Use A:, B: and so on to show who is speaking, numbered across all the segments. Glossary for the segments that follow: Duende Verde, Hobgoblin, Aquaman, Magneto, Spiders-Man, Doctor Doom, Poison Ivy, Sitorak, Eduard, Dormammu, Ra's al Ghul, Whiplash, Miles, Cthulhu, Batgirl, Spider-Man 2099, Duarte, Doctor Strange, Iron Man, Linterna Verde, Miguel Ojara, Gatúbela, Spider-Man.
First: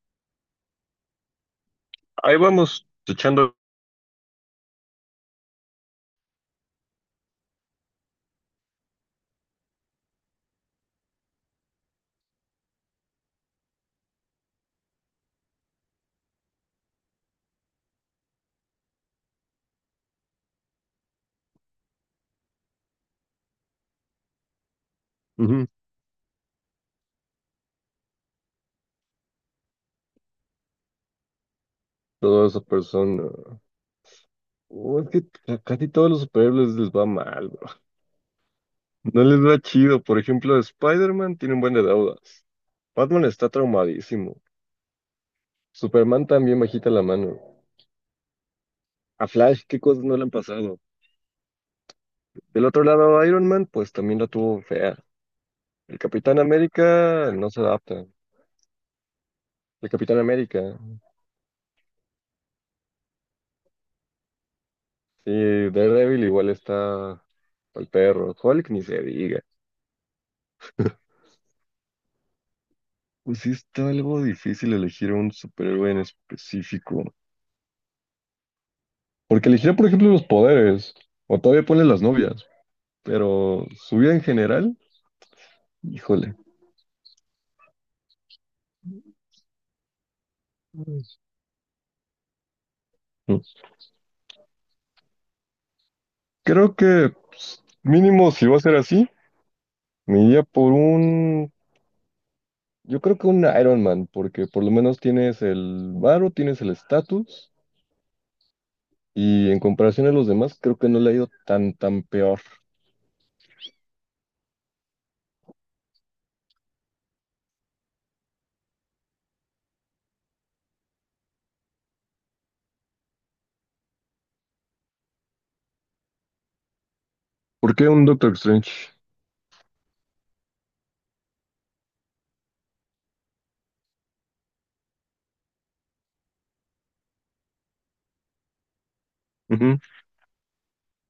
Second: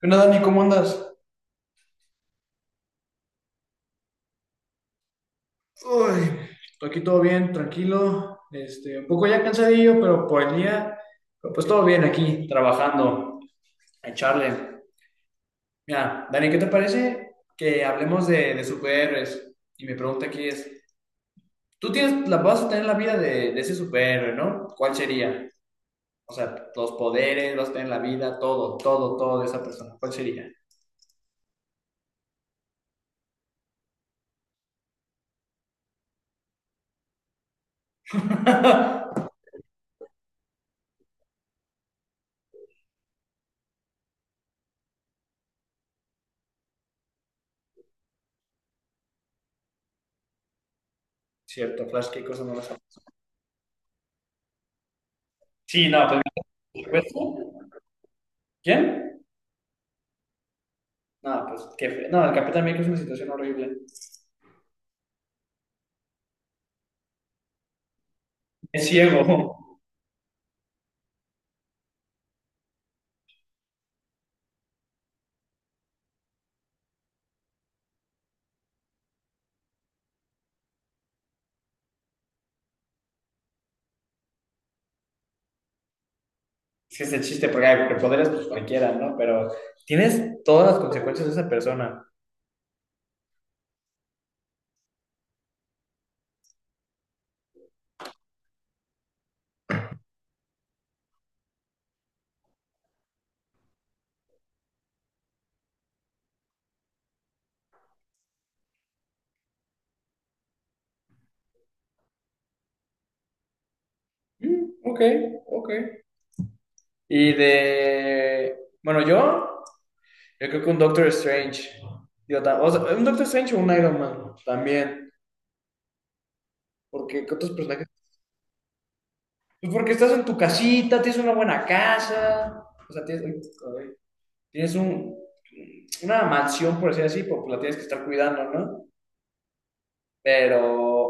A: ¿Qué onda, Dani? ¿Cómo andas?
B: Ahí vamos echando.
A: Uy, aquí todo bien, tranquilo, un poco ya cansadillo, pero por el día, pero pues todo bien aquí, trabajando, en charle. Mira, Dani, ¿qué te parece que hablemos de superhéroes? Y mi pregunta aquí es, vas a tener la vida de ese superhéroe, ¿no? ¿Cuál sería?
B: Ujú.
A: O sea, los poderes, vas a tener la vida, todo de esa persona. ¿Cuál sería?
B: Toda esa persona. Oh, es que a casi todos los superhéroes les va mal, bro. No les va chido. Por ejemplo, Spider-Man tiene un buen de deudas. Batman está traumadísimo. Superman también bajita la mano. A Flash, ¿qué cosas no le han pasado?
A: Cierto, Flash, qué cosa no lo
B: Del otro
A: sabes.
B: lado, Iron Man, pues también la tuvo fea.
A: Sí,
B: El
A: no, pues
B: Capitán
A: por
B: América no se
A: supuesto.
B: adapta.
A: ¿Quién?
B: El Capitán América.
A: No, pues no, el Capitán América es una situación horrible.
B: Sí, Daredevil igual está al perro. Hulk ni
A: Es
B: se
A: ciego.
B: diga. Pues sí está algo difícil elegir un superhéroe en específico. Porque elegir, por ejemplo, los poderes, o todavía pones las novias, pero su vida en general, híjole.
A: Es que es el chiste, porque, ay, porque poderes, pues cualquiera, ¿no? Pero tienes todas las
B: Mm.
A: consecuencias de esa persona.
B: Creo que pues, mínimo si va a ser así, me iría por un, yo creo que un Iron Man, porque por lo menos tienes el varo, tienes el estatus, y en comparación a los demás, creo que no le ha ido tan peor.
A: Mm, ok, ok. Y de. Bueno, yo. Yo creo que un Doctor Strange. Digo, o sea, un Doctor Strange o un Iron Man también. Porque, ¿qué otros
B: ¿Por
A: personajes?
B: qué un Doctor Strange?
A: Pues porque estás en tu casita, tienes una buena casa. O sea, tienes. Uy, ay, Tienes un. Una mansión, por decir así, porque la tienes que estar cuidando, ¿no?
B: Ujú.
A: Pero,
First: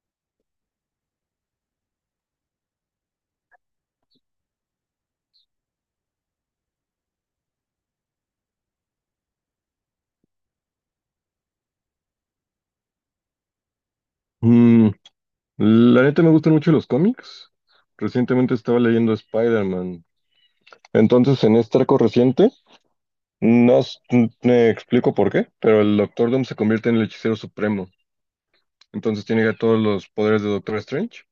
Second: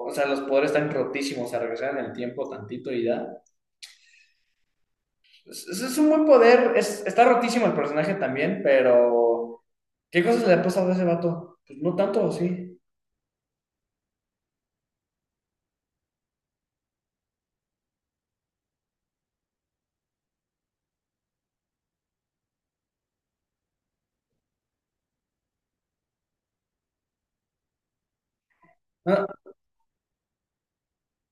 A: o sea, los poderes están rotísimos, o sea, regresar en el tiempo tantito y da. Un buen poder, está rotísimo el personaje también, pero ¿qué cosas le ha pasado a ese vato? Pues no tanto, sí.
B: Mm, la neta me gustan mucho los cómics. Recientemente estaba leyendo Spider-Man. Entonces, en este arco reciente, no s- me explico por qué, pero el Doctor Doom se convierte en el hechicero supremo.
A: Ah,
B: Entonces tiene ya todos los poderes de Doctor Strange.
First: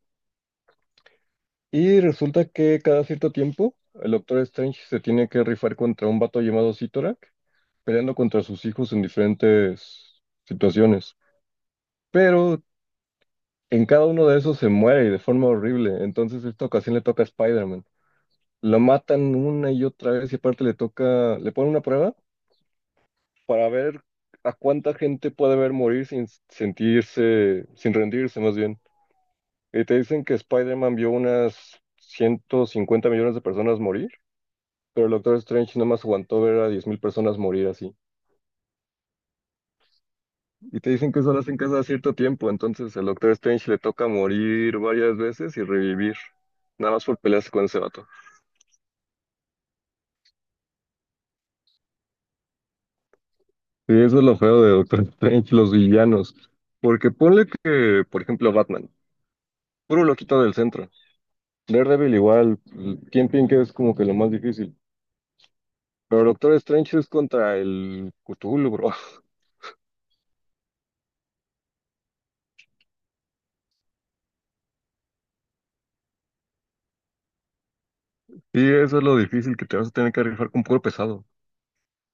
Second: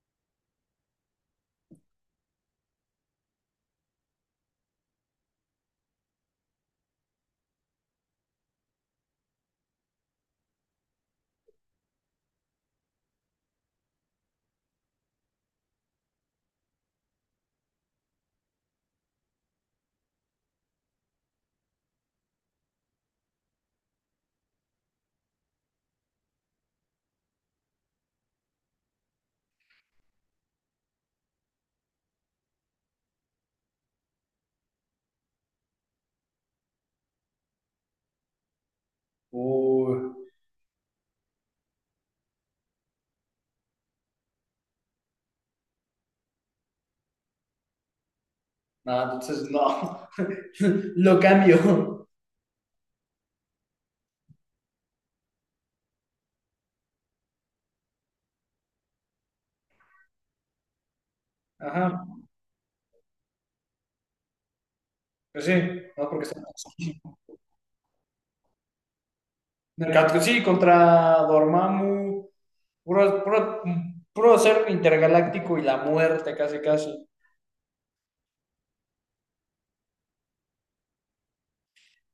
B: Y resulta que cada cierto tiempo, el Doctor Strange se tiene que rifar contra un vato llamado Sitorak, peleando contra sus hijos en diferentes situaciones. Pero en cada uno de esos se muere y de forma horrible. Entonces, esta ocasión le toca a Spider-Man. Lo matan una y otra vez y aparte le toca, le ponen una prueba para ver a cuánta gente puede ver morir sin sentirse, sin rendirse más bien. Y te dicen que Spider-Man vio unas 150 millones de personas morir, pero el Doctor Strange nomás aguantó ver a 10,000 personas morir así.
A: uy,
B: Y te dicen que solo hacen caso a cierto tiempo, entonces al Doctor Strange le toca morir varias veces y revivir, nada más por pelearse con ese vato.
A: no, entonces no. Lo cambio.
B: Sí, eso es lo feo de Doctor Strange, los villanos. Porque ponle que, por ejemplo, Batman, puro loquito del centro.
A: Ajá,
B: Daredevil igual, Kingpin que es como que lo más difícil.
A: pues sí, no porque
B: Pero
A: está
B: Doctor Strange es
A: rotísimo.
B: contra el Cthulhu, bro.
A: Sí, contra Dormammu, puro, puro, puro ser intergaláctico y la muerte casi casi.
B: Sí, eso es lo difícil, que te vas a tener que rifar con puro pesado.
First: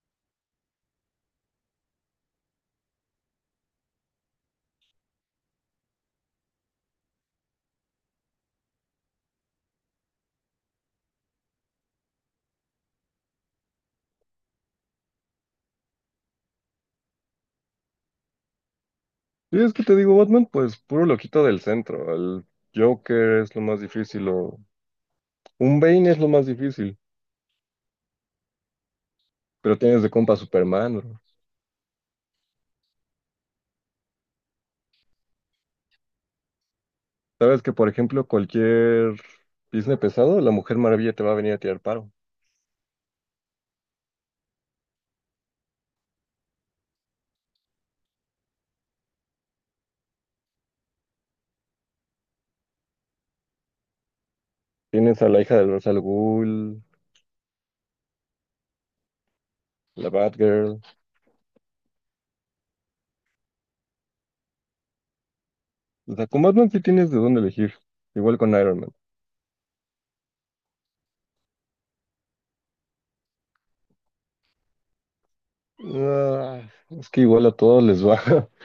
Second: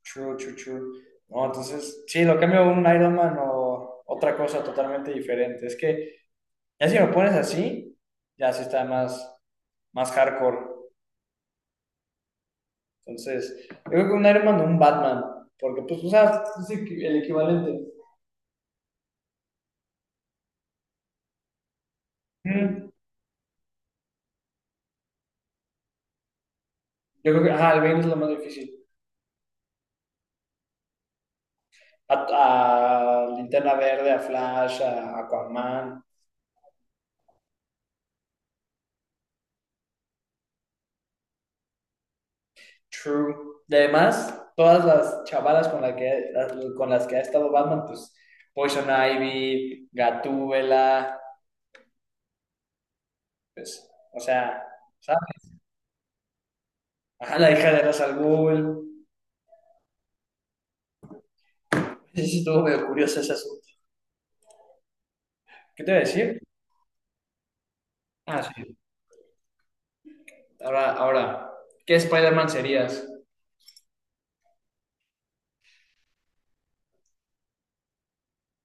A: True, true, true. No, entonces, sí, lo cambio a un Iron Man o otra cosa totalmente diferente. Es que ya si lo pones así, ya sí está más, más hardcore. Entonces, yo creo que un Iron Man o un Batman, porque pues, o sea, el equivalente.
B: Y es que te digo, Batman, pues puro loquito del centro. El
A: Mm,
B: Joker es lo más difícil, o un Bane es lo más difícil.
A: yo creo que, ajá, el Bane es lo más difícil.
B: Pero tienes de compa a Superman, bro.
A: A Linterna Verde, a Flash, a Aquaman.
B: Sabes que, por ejemplo, cualquier Disney pesado, la Mujer Maravilla te va a venir a tirar paro.
A: True. Y además, todas las chavalas con las que ha estado Batman, pues Poison Ivy, Gatúbela, pues, o sea, ¿sabes?
B: Tienes a la hija del Ra's al Ghul,
A: Ajá, la hija de Ra's al Ghul.
B: la Batgirl.
A: Sí, sí, estuvo medio curioso ese asunto. ¿Qué te voy a
B: O sea,
A: decir?
B: con Batman sí tienes de dónde elegir. Igual
A: Ah,
B: con
A: sí.
B: Iron Man.
A: Ahora, ¿qué Spider-Man serías?
B: Ah, es que igual a todos les va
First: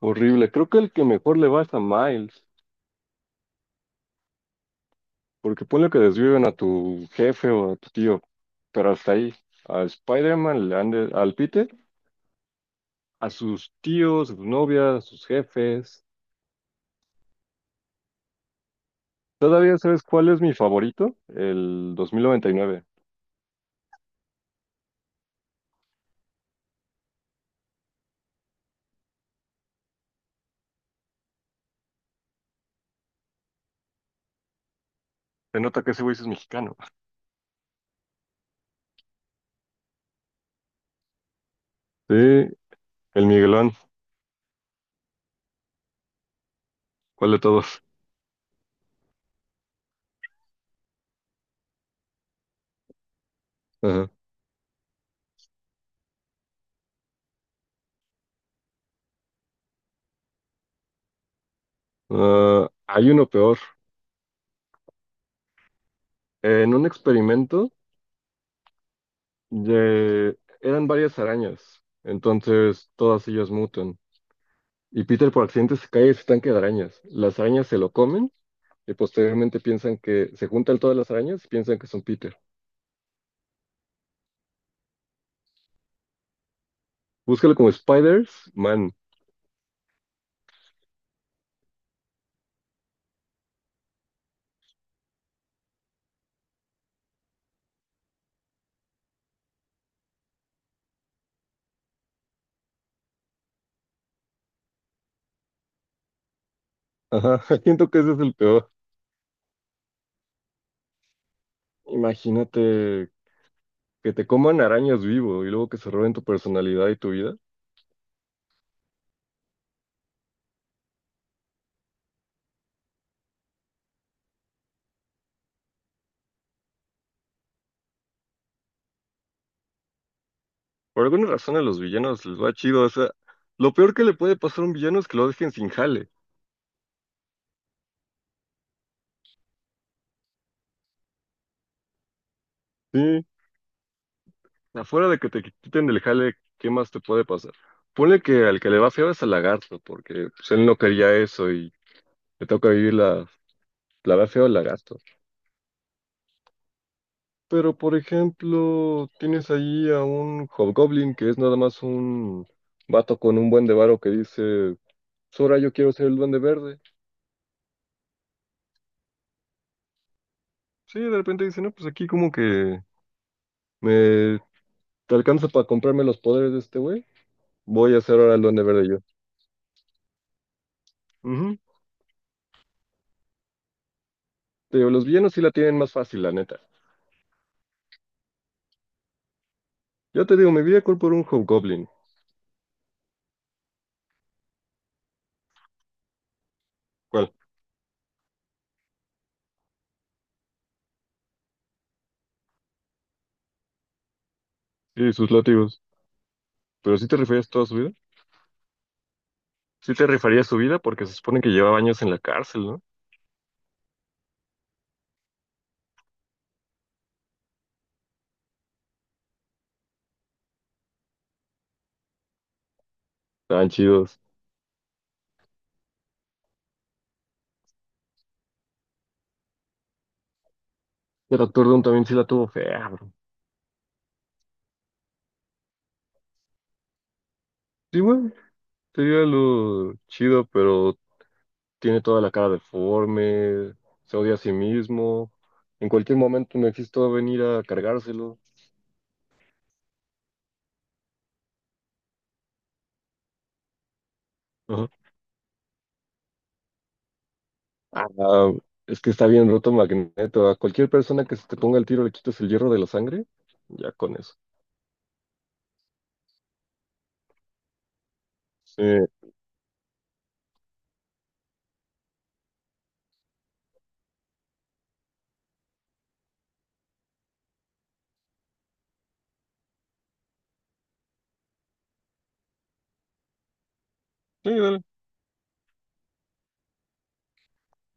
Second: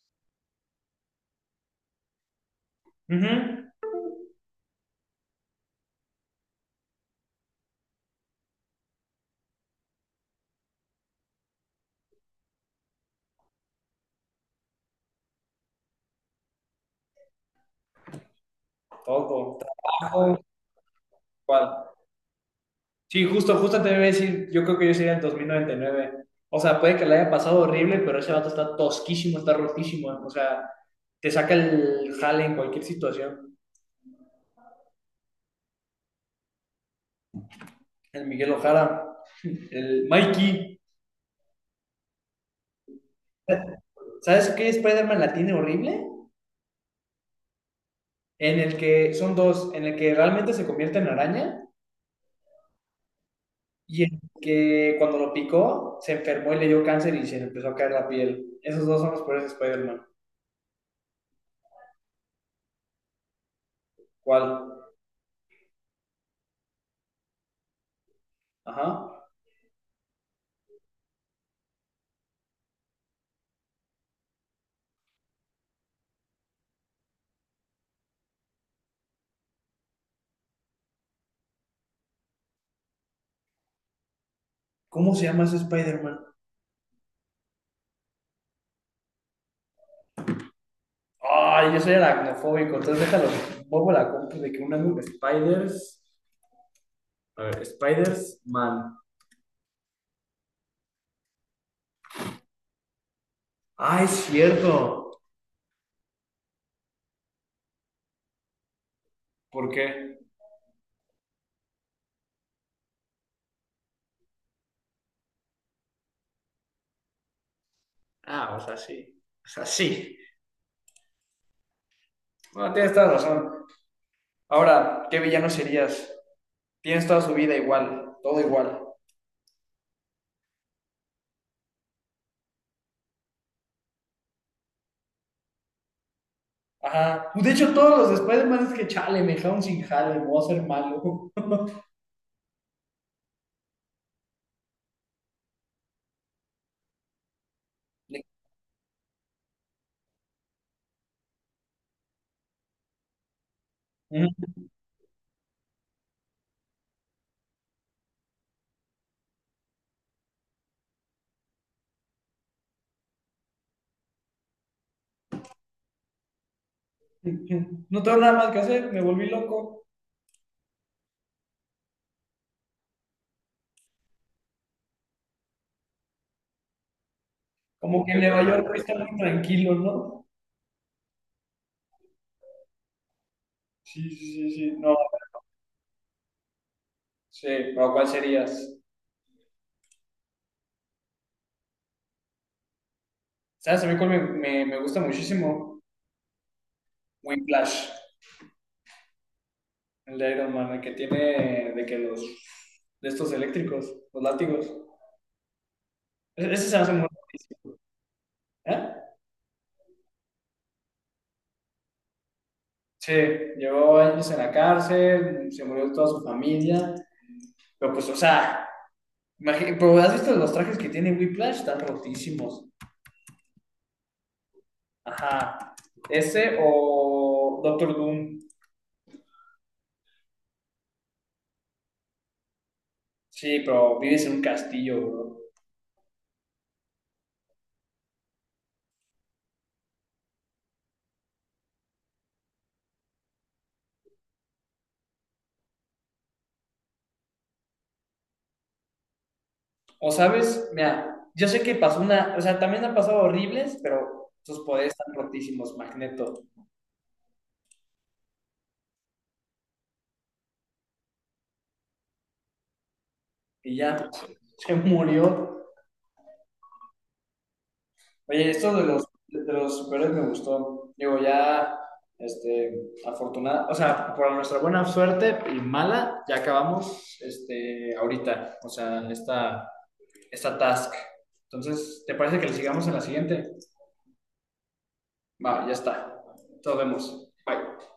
B: horrible. Creo que el que mejor le va es a Miles.
A: Ujú.
B: Porque ponle que desviven a tu jefe o a tu tío. Pero hasta ahí. A Spider-Man, al Peter, a sus tíos, sus novias, sus jefes.
A: Todo.
B: ¿Todavía sabes cuál
A: Trabajo.
B: es mi favorito? El
A: ¿Cuál?
B: 2099.
A: Sí, justo te iba a decir, yo creo que yo sería el 2099. O sea, puede que le haya pasado horrible, pero ese vato está tosquísimo, está rotísimo. O sea, te saca el jale en cualquier situación.
B: Se nota que ese güey sí es mexicano.
A: El Miguel Ojara, el Mikey.
B: Sí, el Miguelón.
A: ¿Sabes qué Spider-Man la tiene horrible?
B: ¿Cuál de todos?
A: En el que son dos, en el que realmente se convierte en araña y
B: Ajá.
A: en el que cuando lo picó se enfermó y le dio cáncer y se le empezó a caer la piel. Esos dos son los peores Spider-Man.
B: Ah, hay uno peor.
A: ¿Cuál?
B: En un experimento
A: Ajá.
B: eran varias arañas, entonces todas ellas mutan. Y Peter por accidente se cae de su tanque de arañas. Las arañas se lo comen y posteriormente piensan, que se juntan todas las arañas y piensan que son Peter.
A: ¿Cómo se llama ese Spider-Man?
B: Búscalo como Spiders-Man.
A: Ay, yo soy aracnofóbico, entonces déjalo. Pongo la compu de que Spiders. A ver, Spiders Man. Ah, es cierto.
B: Ajá, siento que ese es el peor.
A: ¿Por qué?
B: Imagínate que te coman arañas vivo y luego que se roben tu personalidad y tu vida.
A: Ah, o sea, sí. O sea, sí. Bueno, tienes toda la razón. Ahora, ¿qué villano serías? Tienes toda su vida igual, todo igual.
B: Por alguna razón a los villanos les va chido, o sea, lo peor que le puede pasar a un villano es que lo dejen sin jale.
A: Ajá. Pues, de hecho, todos los de Spider-Man es que chale, me dejaron sin jale, me voy a hacer malo.
B: Sí. Afuera de que te quiten del jale, ¿qué más te puede pasar? Ponle que al que le va feo es al lagarto, porque pues, él no quería eso y le toca vivir la va feo al lagarto. Pero, por ejemplo, tienes ahí a un hobgoblin que es nada más un vato con un buen de varo que dice, Sora, yo quiero ser el duende verde.
A: No tengo nada más que hacer, me volví loco.
B: Sí, de repente dice, no, pues aquí como que me... ¿Te alcanza para comprarme los poderes de este güey? Voy a
A: Como que
B: hacer
A: en
B: ahora
A: Nueva
B: el Duende
A: York
B: Verde
A: está
B: yo.
A: muy tranquilo, ¿no?
B: Ujú.
A: Sí, sí, sí, sí.
B: Te digo,
A: No,
B: los villanos sí la tienen más fácil, la neta.
A: sí, pero ¿cuál serías?
B: Yo te digo, me vi a por un Hobgoblin.
A: ¿Sabes? A mí cuál me gusta muchísimo
B: ¿Cuál?
A: Whiplash, el de Iron Man, el que tiene de que de estos eléctricos, los látigos.
B: Sí, sus látigos.
A: Ese se hace
B: ¿Pero
A: muy
B: sí te rifarías toda
A: difícil,
B: su vida?
A: ¿eh?
B: Sí te rifarías su vida, porque se supone que llevaba años en la cárcel, ¿no?
A: Sí, llevó años en la cárcel, se murió toda su familia, pero pues, o sea, pero ¿has visto los trajes que tiene Whiplash? Están rotísimos.
B: Estaban chidos.
A: Ajá. Ese o Doctor Doom.
B: El actor Doom también sí la tuvo fea, bro.
A: Sí, pero vives en un castillo, bro.
B: Sí, güey. Sería lo chido, pero tiene toda la cara deforme, se odia a sí mismo. En cualquier momento me va a venir a cargárselo.
A: O sabes, mira, yo sé que pasó una, o sea, también han pasado horribles, pero sus
B: Ajá.
A: poderes están rotísimos, Magneto.
B: Ah, ah, es que está bien roto Magneto. A cualquier persona que se te ponga el tiro le quitas el hierro de la sangre.
A: Y
B: Ya
A: ya,
B: con eso.
A: se murió. Oye, esto
B: Sí,
A: de de los superhéroes me gustó. Digo, ya, afortunada, o sea, por nuestra buena suerte y mala, ya acabamos, ahorita, o sea, esta task. Entonces, ¿te parece que le sigamos en la siguiente?
B: sí, dale.
A: Va, ya está. Nos vemos. Bye.